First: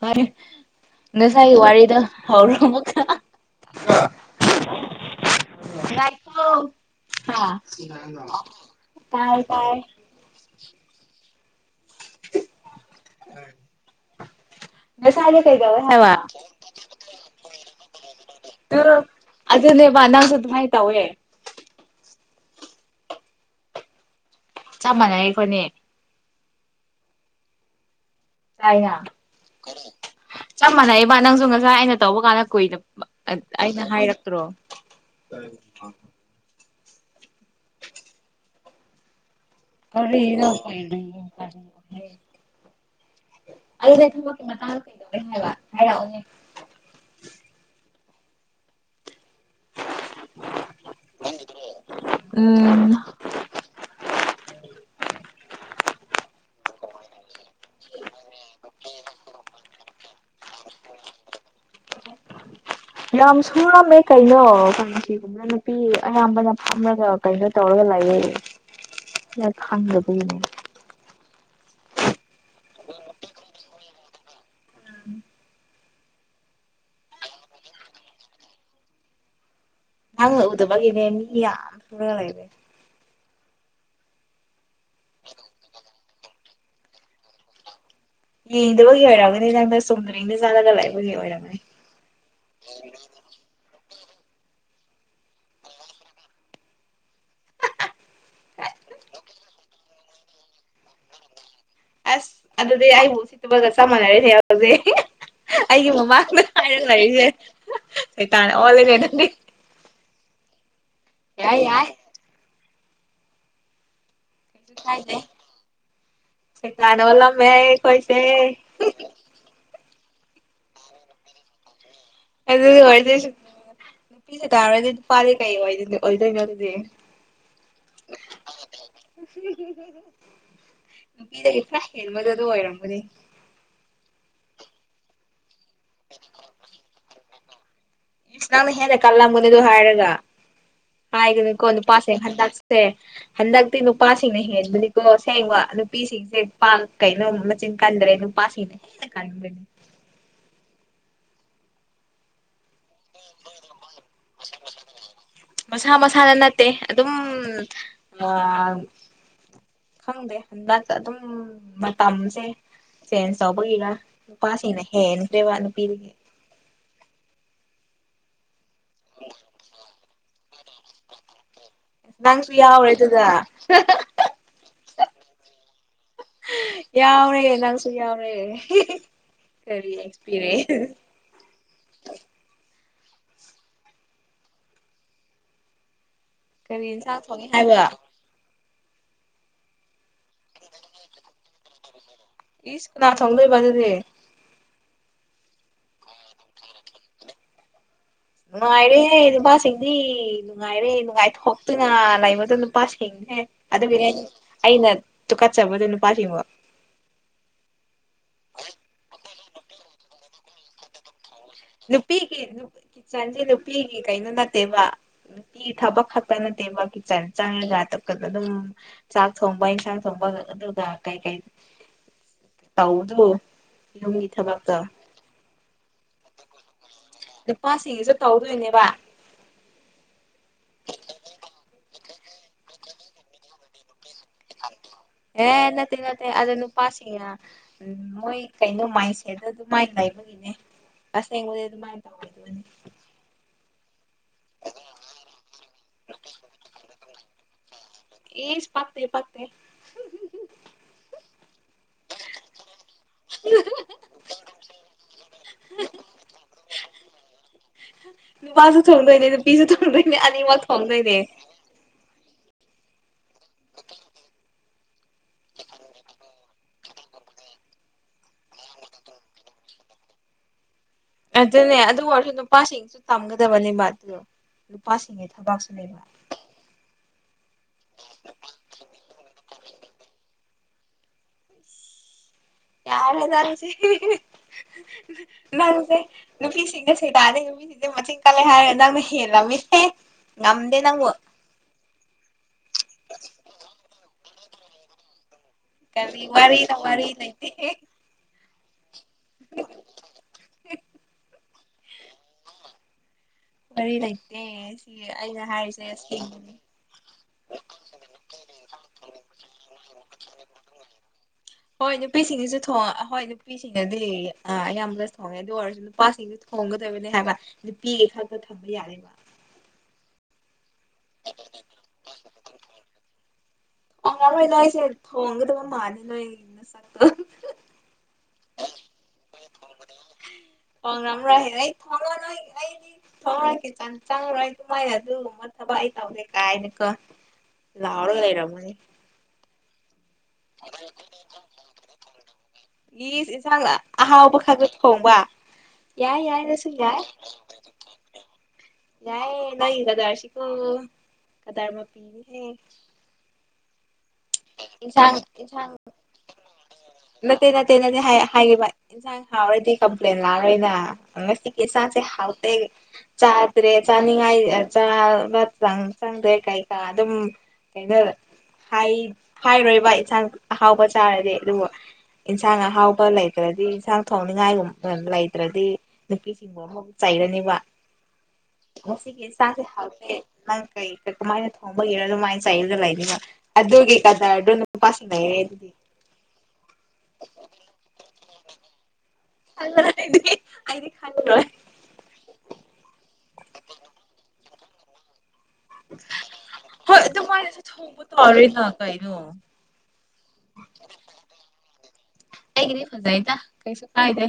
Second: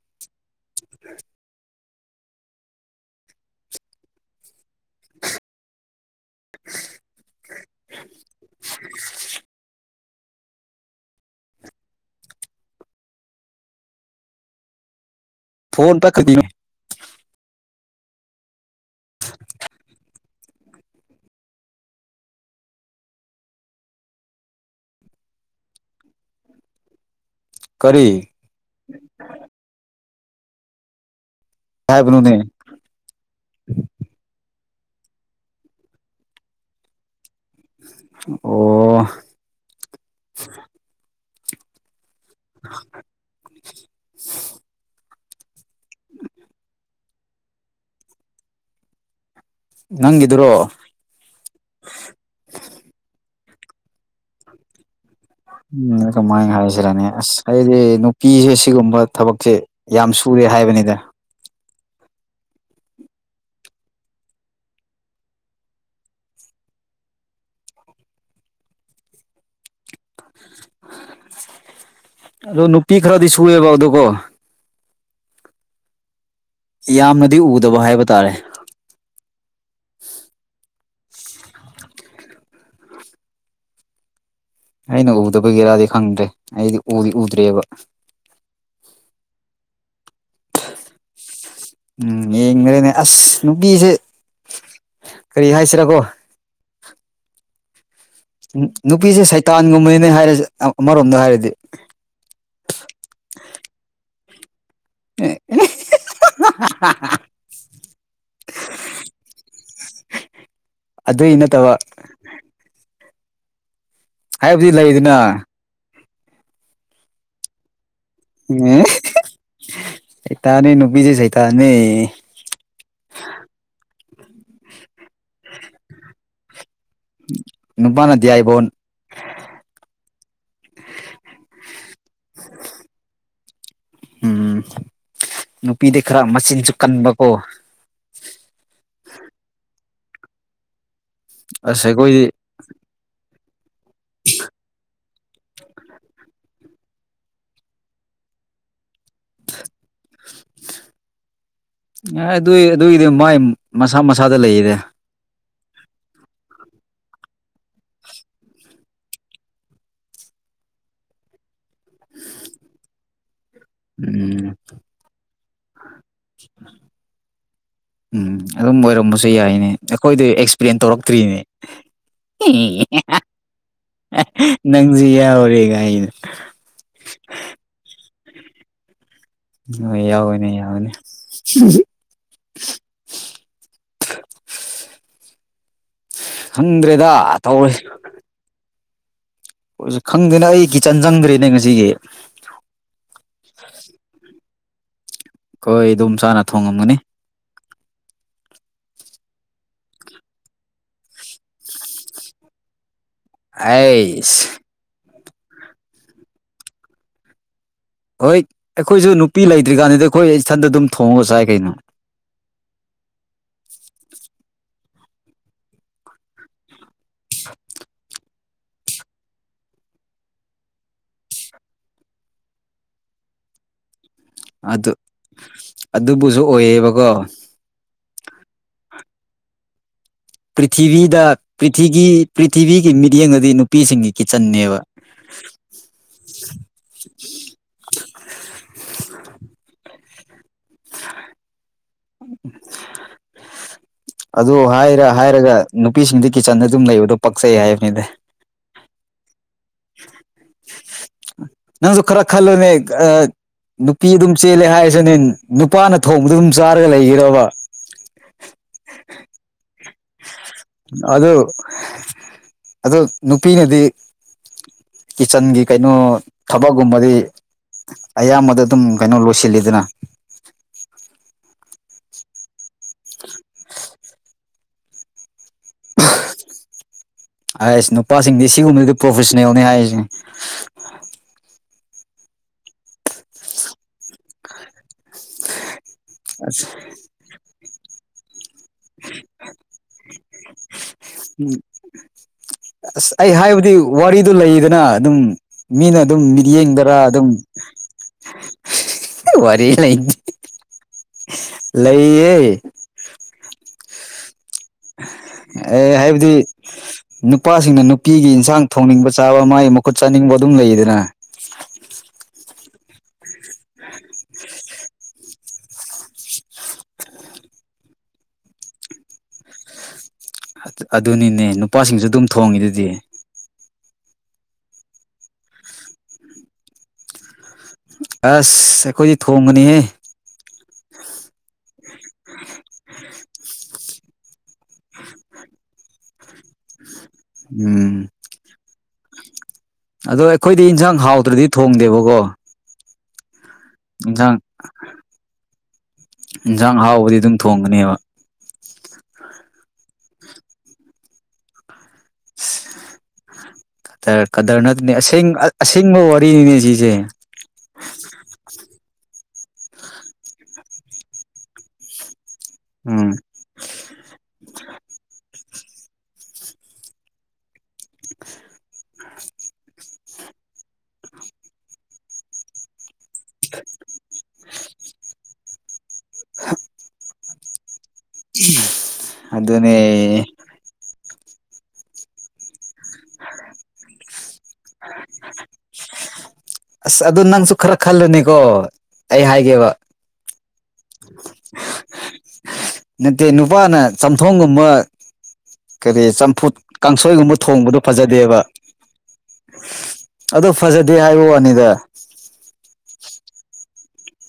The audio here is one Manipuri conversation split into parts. ꯐꯔꯦ ꯉꯁꯥꯏꯒꯤ ꯋꯥꯔꯤꯗ‌ꯣ ꯍꯧꯔꯣ ꯑꯃꯨꯛꯀ ꯉꯥꯏꯈ‌ꯣ ꯍꯥ ꯇꯥꯏ ꯇꯥꯏ ꯅꯁꯥꯅ ꯀꯩꯗꯧꯋ‌ꯦ ꯐꯣꯟ ꯍꯥꯏꯕ ꯄꯥꯏꯈꯠꯂꯤꯅꯣ ꯇꯨ ꯑꯗꯨꯅꯦꯕ ꯅꯪꯁꯨ ꯑꯗꯨꯃꯥꯏ ꯇꯧꯋꯦ ꯆꯞ ꯃꯥꯟꯅꯩ ꯑꯩꯈꯣꯏꯅꯤ ꯀꯔꯤ ꯥꯏꯅ ꯆꯞ ꯃꯥꯟꯅꯩꯌ‌ꯦꯕ ꯅꯪꯁꯨ ꯉꯁꯥꯏ ꯑꯩꯅ ꯇꯧꯕ ꯍꯥꯏꯕꯅꯣꯅꯦ ꯀꯥꯟꯗ ꯀꯨꯏꯗꯕ ꯑꯩꯅ ꯍꯥꯏꯔꯛꯇ꯭ꯔꯣ ꯑꯣ ꯀꯔꯤꯔ ꯑꯩꯅ ꯊꯕꯛꯀꯤ ꯃꯇꯥꯡꯗ ꯀꯩꯗꯧꯔꯦ ꯍꯥꯏꯕ ꯍꯥꯏꯔꯛꯎꯅꯦ ꯅꯪꯒꯤꯗꯨꯔꯣ ꯎꯝ ꯎꯝ ꯀꯃꯥꯏꯅ ꯍꯥꯏꯁꯤꯔꯅ‌ꯦ ꯑꯁ ꯍꯥꯏꯗꯤ ꯅꯨꯄꯤꯁꯦ ꯁꯤꯒꯨꯝꯕ ꯊꯕꯛꯁꯦ ꯌꯥꯝ ꯁꯨꯔꯦ ꯍꯥꯏꯕꯅꯤꯗ ꯌꯥꯝ ꯁꯨꯔꯝꯃꯦ ꯀꯩꯅꯣ [unintelligible] ꯅꯨꯄꯤ ꯑꯌꯥꯝꯕꯅ ꯐꯝꯔꯒ ꯀꯩꯅꯣ ꯇꯧꯔꯒ ꯂꯩꯌ‌ꯦ ꯅꯪ ꯈꯪꯗꯕꯒꯤꯅ‌ꯦ ꯑꯗꯣ ꯅꯨꯄꯤ ꯈꯔꯗꯤ ꯁꯨꯨꯔꯦꯕ ꯑꯗꯨꯀꯣ ꯌꯥꯝꯅꯗꯤ ꯎꯗꯕ ꯍꯥꯏꯕ ꯇꯥꯔꯦ ꯅꯪ ꯎꯗꯕꯒꯤꯅꯦ ꯃꯤ ꯌꯥꯝꯔꯒ ꯂꯩꯔ‌ꯦ ꯑꯩꯅ ꯎꯗꯕꯒꯤꯔꯥꯗꯤ ꯈꯪꯗ꯭ꯔꯦ ꯑꯩꯗꯤ ꯎꯗꯤ ꯎꯗ꯭ꯔꯦꯕ ꯌꯦꯡꯗꯕꯒꯤ ꯑꯣꯏꯔꯝꯒꯅꯤ ꯅꯪꯅ ꯆꯨꯝꯗ꯭ꯔꯤꯡꯗ ꯆꯠꯂꯒ ꯂꯩꯕꯒꯤ ꯑꯣꯏꯔꯝꯒꯅꯤ ꯎꯝ ꯌꯦꯡꯅꯔꯦꯅꯦ ꯑꯁ ꯅꯨꯄꯤꯁꯦ ꯀꯔꯤ ꯍꯥꯏꯁꯤꯔꯀꯣ ꯅꯨꯄꯤꯁꯦ ꯁꯩꯇꯥꯟꯒꯨꯝꯕꯅꯤꯅꯦ ꯍꯥꯏꯔꯁꯦ ꯑꯃꯔꯣꯝꯗ ꯍꯥꯏꯔꯗꯤ ꯑꯁ ꯑꯗꯨꯗꯤ ꯑꯩꯕꯨ ꯎꯁꯤꯠꯇꯕꯒ ꯆꯞ ꯃꯥꯟꯅꯩꯍ‌ꯦ ꯑꯦ ꯑꯩꯒꯤ ꯃꯃꯥꯡꯗ [unintelligible] ꯂꯩꯔꯤꯁꯦ ꯁꯩꯇꯥꯟ ꯑꯣꯜꯂꯒ‌ꯦ ꯅꯪꯗꯤ ꯑꯗꯨꯏ ꯌꯥꯏ ꯅꯠꯇꯕ ꯌꯥꯏ ꯍꯥꯏꯕꯗꯤ ꯂꯩꯗꯅ [unintelligible] ꯁꯩꯇꯥꯟ ꯑꯣꯜꯂꯝꯃ‌ꯦ ꯑꯩꯈ‌ꯣꯏꯁ‌ꯦ ꯁꯩꯇꯥꯟꯅ‌ꯦ ꯅꯨꯄꯤꯁ‌ꯦ ꯁꯩꯇꯥꯟ ꯅ‌ꯦ ꯑꯗꯨꯗꯤ ꯑꯣꯏꯗꯣꯏꯁꯨ ꯅꯨꯄꯤꯅ ꯇꯧꯔꯥꯗꯤ ꯅꯨꯄꯥꯗꯤ ꯀꯩ ꯑꯣꯏꯗꯣꯏ ꯑꯣꯏꯗꯣꯏꯅꯣ ꯑꯗꯨꯗꯤ ꯅꯨꯄꯥꯅ ꯗꯤꯌꯥꯏꯕꯣꯟ ꯅꯨꯄꯤꯗꯒꯤ ꯈꯔ ꯍꯦꯟꯕꯗꯨ ꯑꯗꯨ ꯑꯣꯏꯔꯝꯒꯅꯤ ꯎꯝ ꯅꯨꯄꯤꯗꯤ ꯈꯔ ꯃꯆꯤꯟꯁꯨ ꯀꯟꯕꯀꯣ ꯅꯪꯅ ꯍꯦꯟꯅ ꯀꯜꯂꯝꯒꯅꯤ ꯑꯗꯨ ꯍꯥꯏꯔꯒ ꯍꯥꯏꯒꯅꯨꯀꯣ ꯑꯁ ꯅꯨꯄꯥꯁꯤꯡ ꯑꯩꯈꯣꯏꯗꯤ ꯍꯟꯗꯛꯁ‌ꯦ ꯁꯦ ꯍꯟꯗꯛꯇꯤ ꯅꯨꯄꯥꯁꯤꯡꯅ ꯍꯦꯟꯕꯅꯤꯀꯣ ꯁꯦꯡꯕ ꯅꯨꯄꯤꯁꯤꯡꯗꯩ ꯄꯥ ꯀꯩꯅꯣ ꯃꯆꯤꯟ ꯀꯟꯗ꯭ꯔꯦ ꯅꯨꯄꯥꯁꯤꯡꯅ ꯍ‌ꯦꯟꯅ ꯀꯟꯕꯅ‌‌ꯦ [inaudible] ꯑꯦ ꯑꯗꯨꯏ ꯑꯗꯨꯒꯤꯗꯤ ꯃꯣꯏ ꯃꯁꯥ ꯃꯁꯥꯗ ꯂꯩꯔꯦ ꯃꯁꯥ ꯃꯁꯥꯗ ꯅꯠꯇꯦ ꯑꯗꯨꯝ ꯑꯥ ꯈꯪꯗꯦ ꯍꯟꯗꯛꯇ ꯑꯗꯨꯝ ꯃꯇꯝꯁꯦ ꯆꯦꯟꯖ ꯇꯧꯕꯒꯤꯔꯥ ꯎꯝ ꯅꯨꯄꯥꯁꯤꯡꯅ ꯍꯦꯟꯈ꯭ꯔꯦꯕ ꯅꯨꯄꯤ [inaudible] ꯎꯝ ꯑꯗꯨꯝ ꯑꯣꯏꯔꯝꯕꯁꯨ ꯌꯥꯏꯅꯦ ꯑꯩꯈꯣꯏꯗꯤ ꯑꯦꯛꯁꯄ꯭ꯂꯦꯟ ꯇꯧꯔꯛꯇ꯭ꯔꯤꯅꯦ ꯅꯪꯁꯨ ꯌꯥꯎꯔꯦ ꯑꯗꯨꯒ ꯅꯪꯖꯨ ꯌꯥꯎꯔꯦ ꯒꯥꯏꯅ ꯖꯨ ꯌꯥꯎꯔꯦ ꯀꯔꯤ ꯑꯣ ꯌꯥꯎꯒꯅꯦ ꯑꯦꯛꯁꯄꯤꯔꯤꯌꯦꯟꯁ ꯌꯥꯎꯒꯅꯦ ꯀꯔꯤ ꯏꯟꯁꯥꯡ ꯈꯪꯗ꯭ꯔꯦꯗ ꯊꯣꯡꯉꯦ ꯇꯧꯔꯤꯁꯤ ꯍꯥꯏꯕ ꯈꯪꯗꯦꯅꯦ ꯑꯩ ꯀꯤꯆꯟ ꯆꯪꯗ꯭ꯔꯦꯅꯦ ꯉꯁꯤꯒꯤ ꯏꯁ ꯀꯅꯥ ꯊꯣꯡꯗꯣꯏꯕ ꯑꯗꯨꯗꯤ ꯈꯣꯏ ꯑꯗꯣꯝ ꯆꯥꯅ ꯊꯣꯡꯉꯝꯒꯅꯤ ꯅꯨꯡꯉꯥꯏꯔꯦꯍꯦ ꯅꯨꯄꯥꯁꯤꯡꯗꯤ ꯅꯨꯡꯉꯥꯏꯔꯦ ꯅꯨꯡꯉꯥꯏꯊꯣꯛꯇꯅ ꯂꯩꯕꯗ ꯅꯨꯄꯥꯁꯤꯡ ꯁꯤꯡꯁꯦ ꯑꯗꯨꯒꯤꯅꯦ ꯑꯩꯁ ꯑꯩꯅ ꯇꯨꯀꯠꯆꯕꯗꯣ ꯅꯨꯄꯥꯁꯤꯡꯕꯨ ꯍꯣꯏꯠ ꯑꯩꯈꯣꯏꯁꯨ ꯅꯨꯄꯤ ꯂꯩꯇ꯭ꯔꯤꯀꯥꯟꯗꯗꯤ ꯑꯩꯈꯣꯏ ꯏꯊꯟꯗ ꯑꯗꯨꯝ ꯊꯣꯡꯉꯥꯒ ꯆꯥꯏ ꯀꯩꯅꯣ ꯅꯨꯞ ꯅꯨꯄꯤꯒꯤ ꯀꯤꯠꯆꯟꯖꯦ ꯅꯨꯄꯤꯒꯤ ꯀꯩꯅꯣ ꯅꯠꯇꯦꯕ ꯅꯨꯄꯤꯒꯤ ꯊꯕꯛ ꯈꯛꯇ ꯅꯠꯇꯦꯕ ꯆꯟ ꯆꯥꯡꯉꯥꯒ [unintelligible] ꯑꯗꯨꯝ ꯆꯥꯛ ꯊꯣꯡꯕ ꯏꯟꯁꯥꯡ ꯊꯣꯡꯕ ꯑꯗꯨꯒ ꯀꯩꯀꯩ ꯇꯧꯕꯗꯣ ꯌꯨꯝꯒꯤ ꯊꯕꯛꯇꯣ ꯑꯗꯨ ꯑꯗꯨꯕꯨꯁꯨ ꯑꯣꯏꯌꯦꯕꯀꯣ ꯅꯨꯄꯥꯁꯤꯡꯒꯤꯁꯨ ꯇꯧꯗꯣꯏꯅꯦꯕ ꯄ꯭ꯔꯤꯊꯤꯕꯤꯗ ꯄ꯭ꯔꯤꯊꯤꯒꯤ ꯄ꯭ꯔꯤꯊꯤꯕꯤꯒꯤ ꯃꯤꯠꯌꯦꯡꯗꯥꯗꯤ ꯅꯨꯄꯤꯁꯤꯡꯒꯤ ꯀꯤꯆꯟꯅꯦꯕ ꯑꯦ ꯅꯠꯇꯦ ꯅꯠꯇꯦ ꯑꯗꯨ ꯅꯨꯄꯥꯁꯤꯡꯅ ꯎꯝ ꯃꯣꯏ ꯀꯩꯅꯣ ꯃꯥꯏꯁꯦꯗ ꯑꯗꯨꯃꯥꯏꯅ ꯂꯩꯕꯒꯤꯅꯦ ꯑꯁꯦꯡꯕꯗꯤ ꯑꯗꯨꯃꯥꯏꯅ ꯇꯧꯔꯤꯗꯨꯅꯤ [unintelligible] ꯑꯗꯨ ꯍꯥꯏꯔ ꯍꯥꯏꯔꯒ ꯅꯨꯄꯤꯁꯤꯡꯗꯣ ꯀꯤꯠꯆꯟꯗ ꯑꯗꯨꯝ ꯂꯩꯕꯗꯣ ꯄꯛꯆꯩ ꯍꯥꯏꯕꯅꯤꯗꯥ ꯏꯁ ꯄꯥꯛꯇꯦ ꯄꯥꯛꯇꯦ ꯅꯪꯖꯨ ꯈꯔ ꯈꯜꯂꯣꯅꯦ ꯅꯨꯄꯤ ꯑꯗꯨꯝ ꯆꯦꯜꯂꯦ ꯍꯥꯏꯔꯁꯤꯅꯦ ꯅꯨꯄꯥꯅ ꯊꯣꯡꯕꯗꯣ ꯑꯗꯨꯝ ꯆꯥꯔꯒ ꯂꯩꯈꯤꯔꯕ ꯅꯨꯄꯥꯁꯨ ꯊꯣꯡꯗꯣꯏꯅꯦ ꯅꯨꯄꯤꯁꯨ ꯊꯣꯡꯗꯣꯏꯅꯦ ꯑꯅꯤꯃꯛ ꯊꯣꯡꯗꯣꯏꯅꯦ ꯑꯗꯣ ꯅꯨꯄꯤꯅꯗꯤ ꯀꯤꯠꯆꯟꯒꯤ ꯀꯩꯅꯣ ꯊꯕꯛꯒꯨꯝꯕꯗꯤ ꯑꯌꯥꯝꯕꯗ ꯑꯗꯨꯝ ꯀꯩꯅꯣ ꯂꯣꯏꯁꯤꯜꯂꯤꯗꯅ ꯑꯗꯨꯅꯦ ꯑꯗꯨ ꯑꯣꯏꯔꯁꯨ ꯅꯨꯄꯥꯁꯤꯡꯁꯨ ꯇꯝꯒꯗꯕꯅꯦꯕ ꯑꯗꯨ ꯅꯨꯄꯥꯁꯤꯡꯒꯤ ꯊꯕꯛꯁꯨ ꯂꯩꯕ ꯑꯥꯏꯁ ꯅꯨꯄꯥꯁꯤꯡꯗꯤ ꯁꯤꯒꯨꯝꯕꯗꯤ ꯄ꯭ꯔꯣꯐꯦꯁꯅꯦꯜꯅꯤ ꯍꯥꯏꯔꯤꯁꯦ ꯌꯥꯔꯦꯗꯥ ꯅꯪꯁꯦ ꯅꯨꯄꯤ ꯑꯁ ꯁꯦꯡꯅ ꯁꯦꯡ ꯇꯥꯗꯩ ꯅꯨꯄꯤꯁꯤꯡꯗꯤ ꯃꯆꯤꯟ ꯀꯜꯂꯦ ꯍꯥꯏꯔꯒ ꯅꯪꯅ ꯍꯦꯜꯂꯝꯃꯤꯁꯦ ꯉꯝꯗꯦ ꯅꯪꯕꯨ ꯎꯝ ꯑꯁ ꯑꯩ ꯍꯥꯏꯕꯗꯤ ꯋꯥꯔꯤꯗꯨ ꯂꯩꯗꯅ ꯑꯗꯨꯝ ꯃꯤꯅ ꯑꯗꯨꯝ ꯀꯔꯤ ꯋꯥꯔꯤꯅꯣ ꯃꯤꯠꯌꯦꯡꯗꯥꯔ ꯋꯥꯔꯤ ꯑꯗꯨꯝ ꯂꯩꯇꯦ ꯋꯥꯔꯤ ꯂꯩ ꯂꯩꯌꯦ ꯋꯥꯔꯤ ꯂꯩꯇꯦ ꯁꯤ ꯑꯩꯅ ꯍꯥꯏꯔꯤꯁꯦ ꯑꯦ ꯍꯥꯏꯕꯗꯤ ꯑꯁꯦꯡꯕꯅꯦ ꯅꯨꯄꯥꯁꯤꯡꯅ ꯅꯨꯄꯤꯒꯤ ꯏꯟꯁꯥꯡ ꯊꯣꯡꯅꯤꯡꯕ ꯆꯥꯕ ꯃꯥꯒꯤ ꯃꯈꯨꯠ ꯆꯥꯅꯤꯡꯕ ꯑꯗꯨꯝ ꯂꯩꯗꯅ ꯍꯣꯏ ꯅꯨꯄꯤꯁꯤꯡꯅꯁꯨ ꯊꯣꯡ ꯍꯣꯏ ꯅꯨꯄꯤꯁꯤꯡꯅꯗꯤ ꯑꯌꯥꯝꯕ ꯍꯣꯏ ꯑꯗꯨ ꯑꯣꯏꯔꯁꯨ ꯅꯨꯄꯥꯁꯤꯡꯁꯨ ꯊꯣꯡꯒꯗꯕꯅꯤ ꯍꯥꯏꯕ ꯅꯨꯄꯤꯒꯤ ꯈꯛꯇ ꯊꯝꯕ ꯌꯥꯗꯦꯕ ꯑꯗꯨꯅꯤꯅꯦ ꯅꯨꯄꯥꯁꯤꯡꯁꯨ ꯑꯗꯨꯝ ꯊꯣꯡꯉꯤꯗꯨꯗꯤ [unintelligible] ꯑꯁ ꯑꯩꯈꯣꯏꯗꯤ ꯊꯣꯡꯒꯅꯤꯍꯦ [unintelligible] ꯁꯨꯃꯥꯏꯅ ꯑꯗꯨꯒꯨꯝꯕ ꯊꯕꯛ ꯑꯩ ꯇꯧꯗꯦ ꯀꯥꯏꯅꯀꯣ ꯎꯝ ꯂꯥꯎꯔꯒ ꯂꯩꯔꯝꯒꯅꯤ ꯑꯗꯣ ꯑꯩꯈꯣꯏꯗꯤ ꯌꯦꯟꯁꯥꯡ ꯍꯥꯎꯗ꯭ꯔꯗꯤ ꯊꯣꯡꯗꯦꯕꯀꯣ ꯏꯁ ꯏꯟꯁꯥꯡ ꯑꯍꯥꯎꯕ ꯏꯟꯁꯥꯡ ꯈꯂꯒ ꯊꯣꯡꯕ ꯌꯥꯏ ꯌꯥꯏ ꯅꯪꯁꯨ ꯏꯟꯁꯥꯡ ꯌꯥꯏ ꯍꯥꯎꯕꯗꯤ ꯑꯗꯨꯝ ꯊꯣꯡꯒꯅꯦꯕ ꯌꯥꯏꯌꯦ ꯅꯪ ꯀꯗꯥꯔꯁꯤꯀꯣ ꯀꯗꯥꯔ ꯃꯄꯤꯅꯦꯍꯦ ꯀꯗꯔ ꯅꯠꯇꯦ ꯏꯟꯁꯥꯡ ꯑꯁꯦꯡ ꯏꯟꯁꯥꯡ ꯑꯁꯦꯡꯕ ꯋꯥꯔꯤꯅꯤꯅꯦ ꯁꯤꯁꯦ ꯅꯠꯇꯦ ꯅꯠꯇꯦ ꯅꯗꯤ ꯍꯥꯏ ꯍꯥꯏꯕ ꯍꯥꯎꯔꯗꯤ ꯀꯝꯄ꯭ꯂꯦꯟ ꯂꯥꯛꯑꯔꯣꯏꯅ ꯉꯁꯤꯒꯤ ꯆꯥꯛꯁꯦ ꯍꯥꯎꯇ ꯎꯝ ꯆꯥꯛ ꯆ꯭ꯔꯦ ꯆꯥꯅꯤꯡꯉꯥꯏ ꯆꯥꯕ ꯆꯥꯡ ꯈꯪꯗ꯭ꯔꯦ ꯀꯩꯀꯥ ꯑꯗꯨꯝ ꯍꯥꯏꯔꯣꯏꯕ ꯏꯟꯁꯥꯡ ꯑꯍꯥꯎꯕ ꯆꯥꯔꯗꯤ ꯑꯗꯨꯒ ꯏꯟꯁꯥꯡ ꯑꯍꯥꯎꯕ ꯂꯩꯇ꯭ꯔꯗꯤ ꯏꯟꯁꯥꯡ ꯊꯣꯡꯅꯤꯉꯥꯏ ꯂꯩꯇ꯭ꯔꯗꯤ ꯅꯨꯄꯤꯁꯤꯡꯕꯨ ꯑꯃꯕꯨꯛ ꯆꯩꯔꯅꯦꯕ ꯑꯗꯨꯅꯦ ꯅꯪ ꯀꯩ ꯀꯃꯥꯏꯅ ꯊꯣꯡꯕꯒꯤꯔꯣ ꯑꯗꯨꯃꯥꯏꯅ ꯆꯩꯔꯒ ꯂꯩꯒꯅꯤꯕ ꯑꯗꯨꯒꯤ ꯀꯗꯔꯗꯣ ꯅꯨꯄꯥꯁꯤꯡ ꯂꯩꯔꯦ ꯑꯗꯨꯗꯤ ꯑꯁ ꯑꯗꯨ ꯅꯪꯁꯨ ꯈꯔ ꯈꯜꯂꯨꯅꯤꯀꯣ ꯑꯩ ꯍꯥꯏꯒꯦꯕ [unintelligible] ꯅꯠꯇꯦ ꯅꯨꯄꯥꯅ ꯆꯝꯊꯣꯡꯒꯨꯝꯕ ꯀꯔꯤ ꯆꯝꯐꯨꯠ ꯍꯣꯏ ꯀꯥꯡꯁꯣꯏꯒꯨꯝꯕ ꯑꯗꯨꯃꯥꯏꯅꯁꯨ ꯊꯣꯡꯕꯗꯣ ꯊꯣꯡꯕ ꯐꯖꯗꯦꯕ ꯇꯥꯔꯦꯅ ꯀꯩꯅꯣ ꯑꯗꯣ ꯐꯖꯗꯦ ꯍꯥꯏꯕ ꯋꯥꯅꯤꯗ ꯑꯩꯒꯤꯗꯤ ꯐꯖꯩꯗ ꯀꯩꯁꯨ ꯀꯥꯏꯗ꯭ꯔꯦ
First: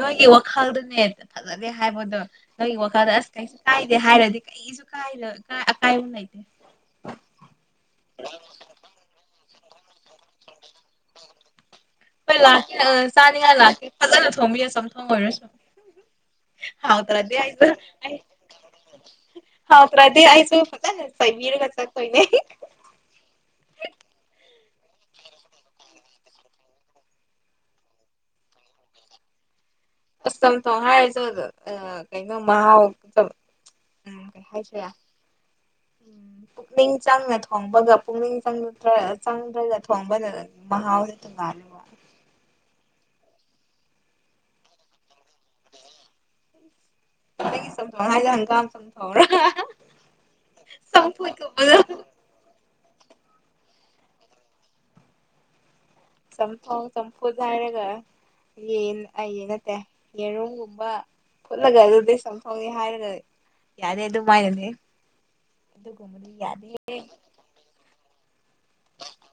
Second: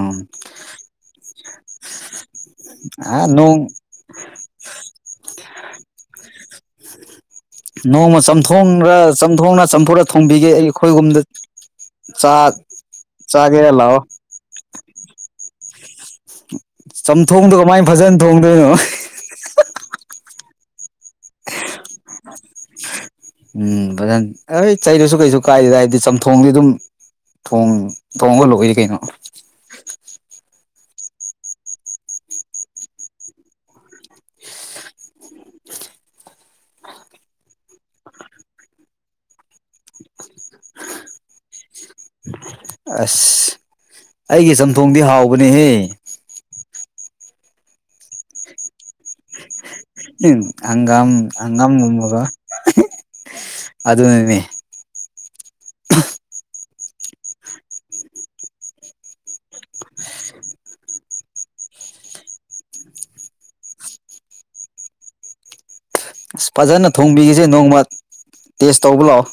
ꯅꯣꯏꯒꯤ ꯋꯥꯈꯜꯗꯅꯦ ꯐꯖꯗꯦ ꯍꯥꯏꯕꯗꯣ ꯅꯣꯏꯒꯤ ꯋꯥꯈꯜꯗ ꯑꯥ ꯑꯁ ꯅꯣꯡ ꯀꯩꯁꯨ ꯀꯥꯏ [unintelligible] ꯅꯣꯡꯃ ꯆꯝꯊꯣꯡꯔ ꯆꯝꯊꯣꯡꯅ ꯆꯝꯐꯨꯔ ꯊꯣꯡꯕꯤꯒꯦ ꯑꯩꯌꯨꯛ ꯍꯣꯏ ꯂꯥꯛꯀꯦ ꯑꯥ ꯆꯥꯅꯤꯉꯥꯏ ꯆꯥꯒꯦꯔ ꯂꯥꯛꯀꯦ ꯂꯥꯛꯑꯣ ꯐꯖꯅ ꯊꯣꯡꯕꯤꯌꯣ ꯆꯝꯊꯣꯡ ꯑꯣꯏꯔꯁꯨ ꯍꯥꯎꯇ꯭ꯔꯗꯤ ꯆꯝꯊꯣꯡꯗꯣ ꯑꯩꯁꯨ ꯀꯃꯥꯏꯅ ꯑꯩ ꯐꯖꯅ ꯊꯣꯡꯗꯣꯏꯅꯣ [unintelligible] ꯎꯝ ꯐꯖꯅ ꯑꯩ ꯆꯩꯔꯁꯨ ꯀꯩꯁꯨ ꯀꯥꯏꯗꯦꯗ ꯍꯥꯏꯗꯤ ꯆꯝꯊꯣꯡꯗꯤ ꯑꯗꯨꯝ ꯊꯣꯡ ꯊꯣꯡꯉ ꯂꯣꯏꯔꯦ ꯀꯩꯅꯣ ꯑꯁ ꯆꯝꯊꯣꯡ ꯍꯥꯏꯔꯁꯨ ꯑꯥ ꯀꯩꯅꯣ ꯃꯍꯥꯎ ꯎꯝ ꯍꯥꯏꯁꯤꯔ ꯎꯝ [inaudible] ꯄꯨꯛꯅꯤꯡ ꯆꯪꯅ ꯊꯣꯡꯕꯒ ꯄꯨꯛꯅꯤꯡ ꯆꯪꯗ꯭ꯔ ꯆꯪꯗ꯭ꯔꯒ ꯊꯣꯡꯕꯅ [unintelligible] ꯑꯁ ꯑꯩꯒꯤ ꯆꯝꯊꯣꯡꯗꯤ ꯍꯥꯎꯕꯅꯤꯍꯦ [unintelligible] ꯎꯝ ꯍꯪꯒꯥꯝ ꯆꯝꯐꯨꯠꯀꯨꯝꯕꯗꯣ ꯍꯪꯒꯥꯝꯒꯨꯝꯕꯒ ꯑꯗꯨꯅꯅꯦ [unintelligible] ꯆꯝꯊꯣꯡ ꯆꯝꯐꯨꯠ ꯍꯥꯏꯔꯒ ꯌꯦꯟ ꯑꯩ ꯅꯠꯇꯦ ꯌꯦꯔꯨꯝꯒꯨꯝꯕ ꯐꯨꯠꯂꯒ ꯑꯗꯨꯗꯤ ꯆꯝꯊꯣꯡꯅꯤ ꯍꯥꯏꯔꯒ ꯌꯥꯔꯦ ꯑꯗꯨꯃꯥꯏꯅꯅꯦ [unintelligible] ꯁꯦ ꯅꯣꯡꯃ ꯇꯦꯁ ꯇꯧꯕ ꯂꯥꯛꯑꯣ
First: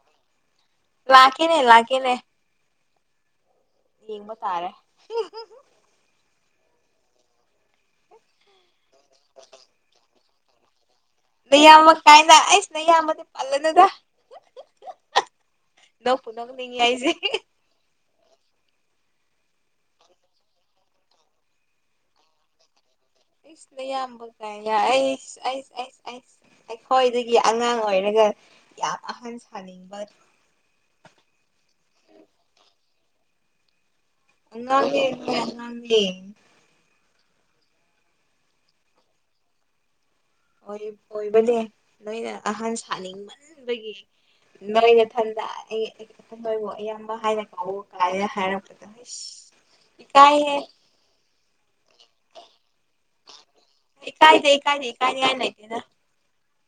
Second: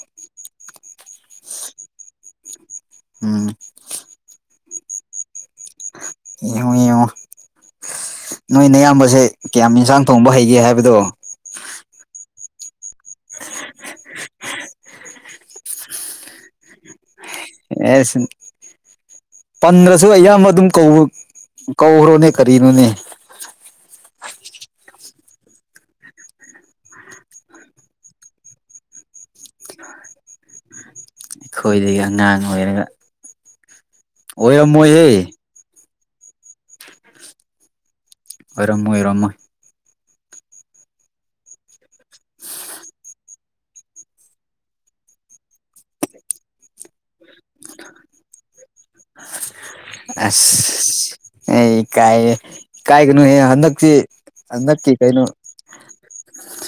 ꯂꯥꯛꯀꯦꯅꯦ ꯂꯛꯀꯦꯅꯦ ꯎꯝ ꯌꯦꯡꯕꯇꯥꯥꯔꯦ ꯌꯦꯡꯉꯣ ꯌꯦꯡꯉꯣ ꯅꯣꯏꯅꯌꯥꯝꯕꯁꯦ ꯀꯌꯥꯝ ꯌꯦꯟꯁꯥꯡ ꯊꯣꯡꯕ ꯍꯩꯒꯦ ꯍꯥꯏꯕ ꯑꯗꯨꯗꯣ ꯅ ꯑꯃ ꯀꯥꯏꯅ ꯑꯁ ꯅ ꯑꯃꯗꯤ ꯄꯥꯂ ꯅꯗ ꯅ ꯄꯨꯅ ꯂꯉ ꯌꯥꯏꯁꯦ ꯑꯦꯁ ꯄꯟꯗ꯭ꯔꯁꯨ ꯑꯌꯥꯝꯕ ꯑꯗꯨꯝ ꯀꯧꯕ ꯀꯧꯈ꯭ꯔꯣꯅꯦ ꯀꯔꯤꯅꯣꯅꯦ ꯏꯁ ꯅꯌꯥꯝꯕ ꯀꯥꯏꯅ ꯑꯩꯁ ꯩꯑ ꯑꯩ ꯑꯩ ꯑꯩꯈꯣꯏꯗꯒꯤ ꯑꯉꯥꯡ ꯑꯣꯏꯔꯒ ꯌꯥꯝ ꯑꯍꯟ ꯁꯥꯅꯤꯡꯕ ꯑꯈꯣꯏꯗꯩ ꯑꯉꯥꯡ ꯑꯣꯏꯔꯒ ꯑꯉꯥꯡꯅꯦ ꯑꯣꯏꯔꯝꯃꯣꯏꯍꯦ [unintelligible] ꯑꯉꯥꯡꯅꯦ ꯑꯣꯏꯔꯝꯃꯣꯏ ꯑꯣꯏꯔꯝꯃꯣꯏ ꯑꯣꯏ ꯑꯣꯏꯕꯅꯦ ꯅꯣꯏꯅ ꯑꯍꯟ ꯁꯥꯅꯤꯡꯃꯟꯕꯒꯤ ꯅꯣꯏ ꯅꯊꯟꯗ ꯑꯩ ꯑꯄꯨꯡꯕꯣꯏꯕꯨ ꯏꯌꯥꯝꯕ ꯍꯥꯏꯅ ꯀꯧꯑꯣ ꯀꯥꯏꯅ ꯍꯥꯏꯔꯛꯄ ꯑꯁ ꯑꯩ ꯏꯀꯥꯏꯌꯦ ꯏꯀꯥꯏꯒꯅꯨꯍꯦ ꯍꯟꯗꯛ ꯁꯤ ꯏꯀꯥꯏꯗꯦ ꯏꯀꯥꯏꯗꯦ ꯍꯟꯗꯛꯀꯤ ꯀꯩꯅꯣ ꯏꯀꯥꯏꯅꯤꯡꯉꯥꯏ ꯂꯩꯇꯦꯗ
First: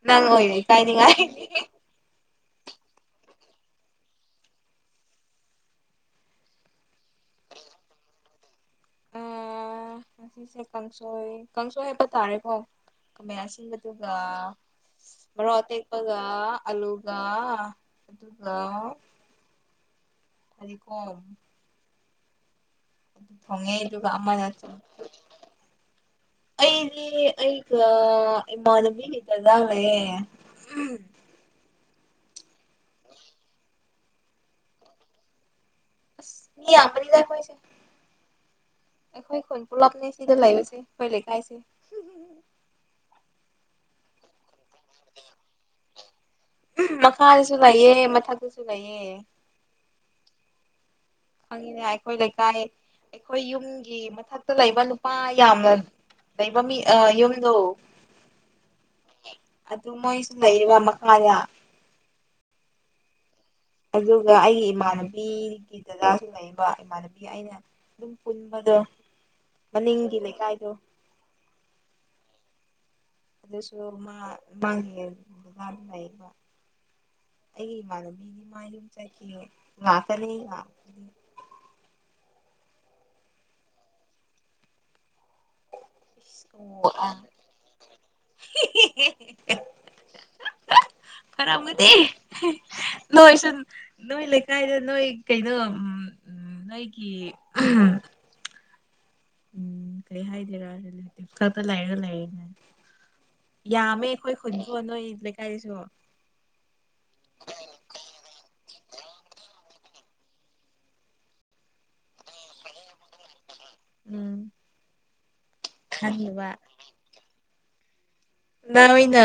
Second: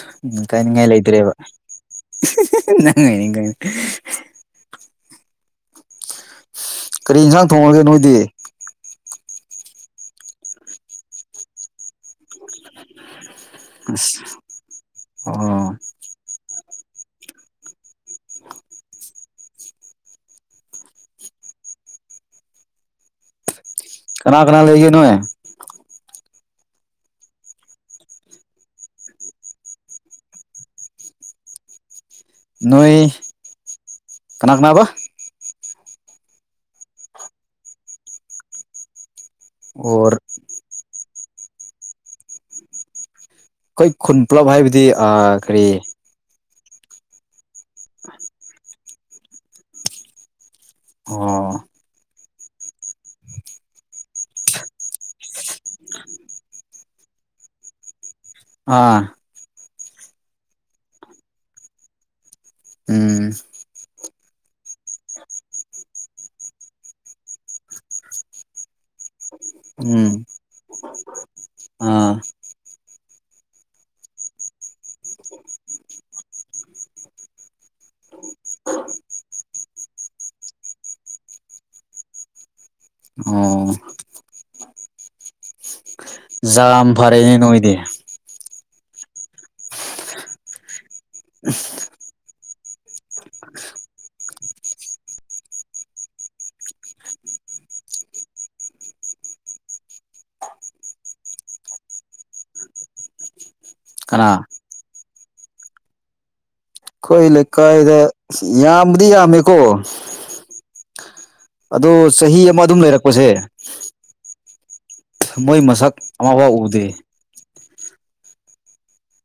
ꯅꯪ ꯎꯝ ꯑꯣꯏꯅ ꯀꯥꯏꯅꯤꯡꯉꯥꯏ ꯂꯩꯇ꯭ꯔꯦꯕ ꯏꯀꯥꯏꯅꯤꯡꯉꯥꯏꯅꯤ [unintelligible] ꯀꯔꯤ ꯌꯦꯟꯁꯥꯡ ꯊꯣꯡꯉꯒꯦ ꯅꯣꯏꯗꯤ ꯑꯥ ꯉꯁꯤꯁꯦ ꯀꯥꯡꯁꯣꯏ ꯀꯥꯡꯁꯣꯏ ꯍꯥꯏꯕ ꯇꯥꯔꯦꯀꯣ ꯈꯥꯃꯦꯟ ꯑꯁꯤꯟꯕꯗꯨꯒꯥ ꯑꯁ ꯃꯣꯔꯣꯛ ꯑꯣ ꯑꯇꯦꯛ ꯄꯒ ꯑꯂꯨꯒ ꯑꯗꯨꯒ ꯍꯥꯏꯗꯤꯀꯣ ꯊꯣꯡꯉꯦ ꯑꯗꯨꯒ ꯀꯅꯥ ꯑꯃꯅ ꯀꯅꯥ ꯂꯩꯒꯦ ꯅꯣꯏ ꯑꯩꯗꯤ ꯑꯩꯒ ꯏꯃꯥꯅꯕꯤꯒꯤ ꯗꯥꯗꯥ ꯂꯩꯌꯦ ꯅꯣꯏ ꯀꯅꯥ ꯀꯅꯥꯕ ꯑꯁ ꯃꯤ ꯌꯥꯝꯕꯅꯤꯗ ꯑꯩꯈꯣꯏꯁꯦ ꯑꯩꯈꯣꯏ ꯈꯨꯟ ꯄꯨꯂꯞꯅꯦ ꯑꯣ ꯁꯤꯗ ꯂꯩꯕꯁꯦ ꯑꯩꯈꯣꯏ ꯂꯩꯀꯥꯏꯁꯦ ꯑꯩꯈꯣꯏ ꯈꯨꯟ ꯄꯨꯂꯞ ꯍꯥꯏꯕꯗꯤ ꯑꯥ ꯀꯔꯤ ꯃꯈꯥꯗꯁꯨ ꯂꯩꯌꯦ ꯃꯊꯛꯇꯁꯨ ꯂꯩꯌꯦ ꯑꯣ ꯈꯪꯉꯤꯗ ꯑꯩꯈꯣꯏ ꯂꯩꯀꯥꯏ ꯑꯩꯈꯣꯏ ꯌꯨꯝꯒꯤ ꯒꯤ ꯃꯊꯛꯇ ꯂꯩꯕ ꯅꯨꯄꯥ ꯌꯥꯝꯅ ꯂꯩꯕ ꯃꯤ ꯑꯥ ꯌꯨꯝꯗꯣ ꯑꯥ ꯑꯗꯨ ꯃꯣꯏꯁꯨ ꯂꯩꯌꯦꯕ ꯃꯈꯥꯌ ꯎꯝ ꯑꯗꯨꯒ ꯑꯩꯒꯤ ꯏꯃꯥꯟꯅꯕꯤ ꯒꯤ ꯗꯥꯗꯥꯁꯨ ꯂꯩꯕ ꯏꯃꯥꯟꯅꯕꯤ ꯑꯩꯅ ꯗꯨꯝ ꯄꯨꯟꯕꯗꯣ ꯃꯅꯤꯡꯒꯤ ꯎꯝ ꯂꯩꯀꯥꯏꯗꯣ ꯑꯥ ꯑꯗꯨꯁꯨ ꯃꯥ [unintelligible] ꯃꯥ ꯂꯩꯌꯦꯕ ꯑꯩꯒꯤ ꯏꯃꯥꯟꯅꯕꯤꯗꯤ ꯃꯥ ꯌꯨꯝ ꯆꯠꯈꯤꯌꯦ ꯉꯥꯛꯇꯅꯤ ꯉꯥꯛ ꯑꯣ ꯖꯥꯝ ꯐꯔꯦꯅꯦ ꯅꯣꯏꯗꯤ [unintelligible] [unintelligible] ꯈꯔꯃꯗꯤ ꯅꯣꯏꯁꯨ ꯅꯣꯏ ꯂꯩꯀꯥꯏꯗ ꯅꯣꯏ ꯀꯩꯅꯣ ꯎꯝ ꯅꯣꯏꯒꯤ ꯎꯝ ꯀꯔꯤ ꯍꯥꯏꯒꯦꯔ [unintelligible] ꯈꯔ ꯈꯔ ꯂꯩꯔ ꯂꯩꯕꯅꯦ ꯌꯥꯝꯃꯦ ꯀꯅꯥ ꯑꯩꯈꯣꯏ ꯈꯨꯨꯟꯈꯣ ꯅꯣꯏ ꯂꯩꯀꯥꯏꯗꯁꯨ ꯈꯣꯏ ꯂꯩꯀꯥꯏꯗ ꯑꯁꯤ ꯌꯥꯝꯕꯗꯤ ꯌꯥꯝꯃꯦꯀꯣ ꯑꯗꯣ ꯆꯍꯤ ꯑꯃ ꯑꯗꯨꯝ ꯂꯩꯔꯛꯄꯁꯦ [inaudible] ꯃꯣꯏ ꯃꯁꯛ ꯈꯪꯗꯕ ꯑꯃꯐꯥꯎ ꯎꯗꯦ ꯅꯣꯏꯅꯥ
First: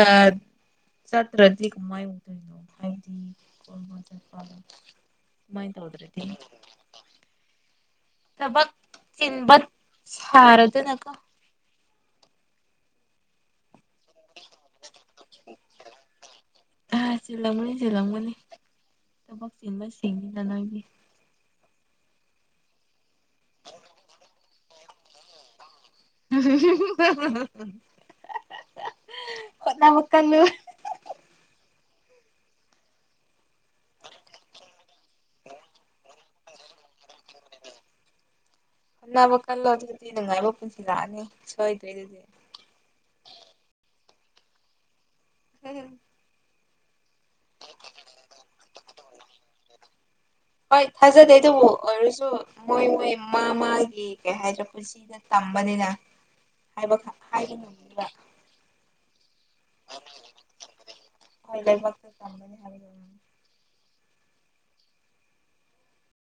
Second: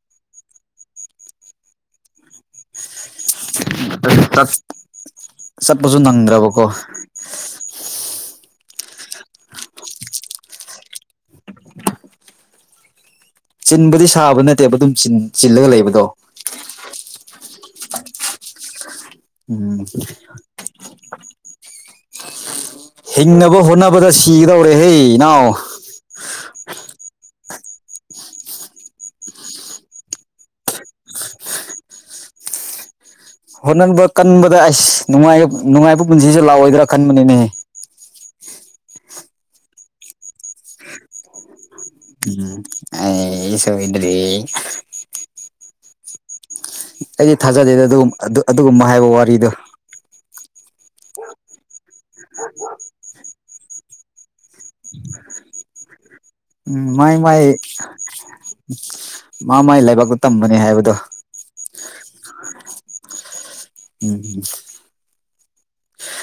ꯆꯠꯇ꯭ꯔꯗꯤ ꯀꯃꯥꯏ ꯎꯗꯣꯏꯅꯣ ꯍꯥꯏꯕꯗꯤ [unintelligible] ꯆꯠ ꯑꯗꯨꯃꯥꯏꯅ ꯆꯠꯄꯁꯨ ꯇꯧꯗ꯭ꯔꯗꯤ ꯅꯪꯗ꯭ꯔꯕꯀꯣ ꯊꯕꯛ ꯆꯤꯟꯕ ꯁꯥꯔꯗꯅꯀꯣ ꯆꯤꯟꯕꯗꯤ ꯁꯥꯕ ꯅꯠꯇꯦꯕ ꯑꯗꯨꯝ ꯆꯤꯟ ꯆꯤꯜꯂꯒ ꯂꯩꯕꯗꯣ ꯑ ꯆꯤꯜꯂꯝꯒꯅꯤ ꯆꯤꯜꯂꯝꯒꯅꯤ ꯊꯕꯛ ꯎꯝ ꯆꯤꯟꯕꯁꯤꯡꯅꯤꯅ ꯅꯪꯗꯤ ꯍꯤꯡꯅꯕ ꯍꯣꯠꯅꯕꯗ ꯁꯤꯒꯗꯧꯔꯦꯍꯦ ꯏꯅꯥꯎ [inaudible] ꯍꯣꯠꯅꯕ ꯀꯟꯕꯗ ꯑꯁ ꯅꯨꯡꯉꯥꯏ ꯅꯨꯡꯉꯥꯏꯕ ꯄꯨꯟꯁꯤꯁꯦ ꯂꯥꯛꯑꯣꯏꯗ꯭ꯔꯥ ꯈꯟꯕꯅꯤꯅꯦꯍ ꯅꯕ ꯀꯜꯂꯣ ꯑꯗꯨꯗꯤ ꯅꯨꯡꯉꯥꯏꯕ ꯄꯨꯟꯁꯤ ꯂꯥꯛꯑꯅꯤ ꯍꯣꯏꯗꯦꯍꯦ ꯎꯝ ꯑꯩ ꯁꯨꯕꯤꯗ꯭ꯔꯤ ꯎꯝ ꯑꯩꯗꯤ ꯊꯥꯖꯗꯦꯗ ꯑꯗꯨ ꯑꯗꯨꯒꯨꯝꯕ ꯍꯥꯏꯕ ꯋꯥꯔꯤꯗꯣ ꯍꯣꯏ ꯊꯥꯖꯗꯦ ꯑꯗꯨꯕꯨ ꯑꯣꯏꯔꯁꯨ ꯃꯣꯏ ꯃꯣꯏ ꯃꯥ ꯃꯥꯒꯤ ꯀꯩ ꯍꯥꯏꯗ ꯄꯨꯟꯁꯤꯅ ꯇꯝꯕꯅꯤꯅ ꯎꯝ ꯍꯥꯏꯕ ꯃꯥꯏ ꯃꯥꯏ ꯍꯥꯏꯕ ꯉꯝꯗꯦꯕ ꯃꯥ ꯃꯥꯏ ꯂꯩꯕꯥꯛꯇ ꯇꯝꯕꯅꯤ ꯍꯥꯏꯕꯗꯣ [unintelligible] ꯎꯝ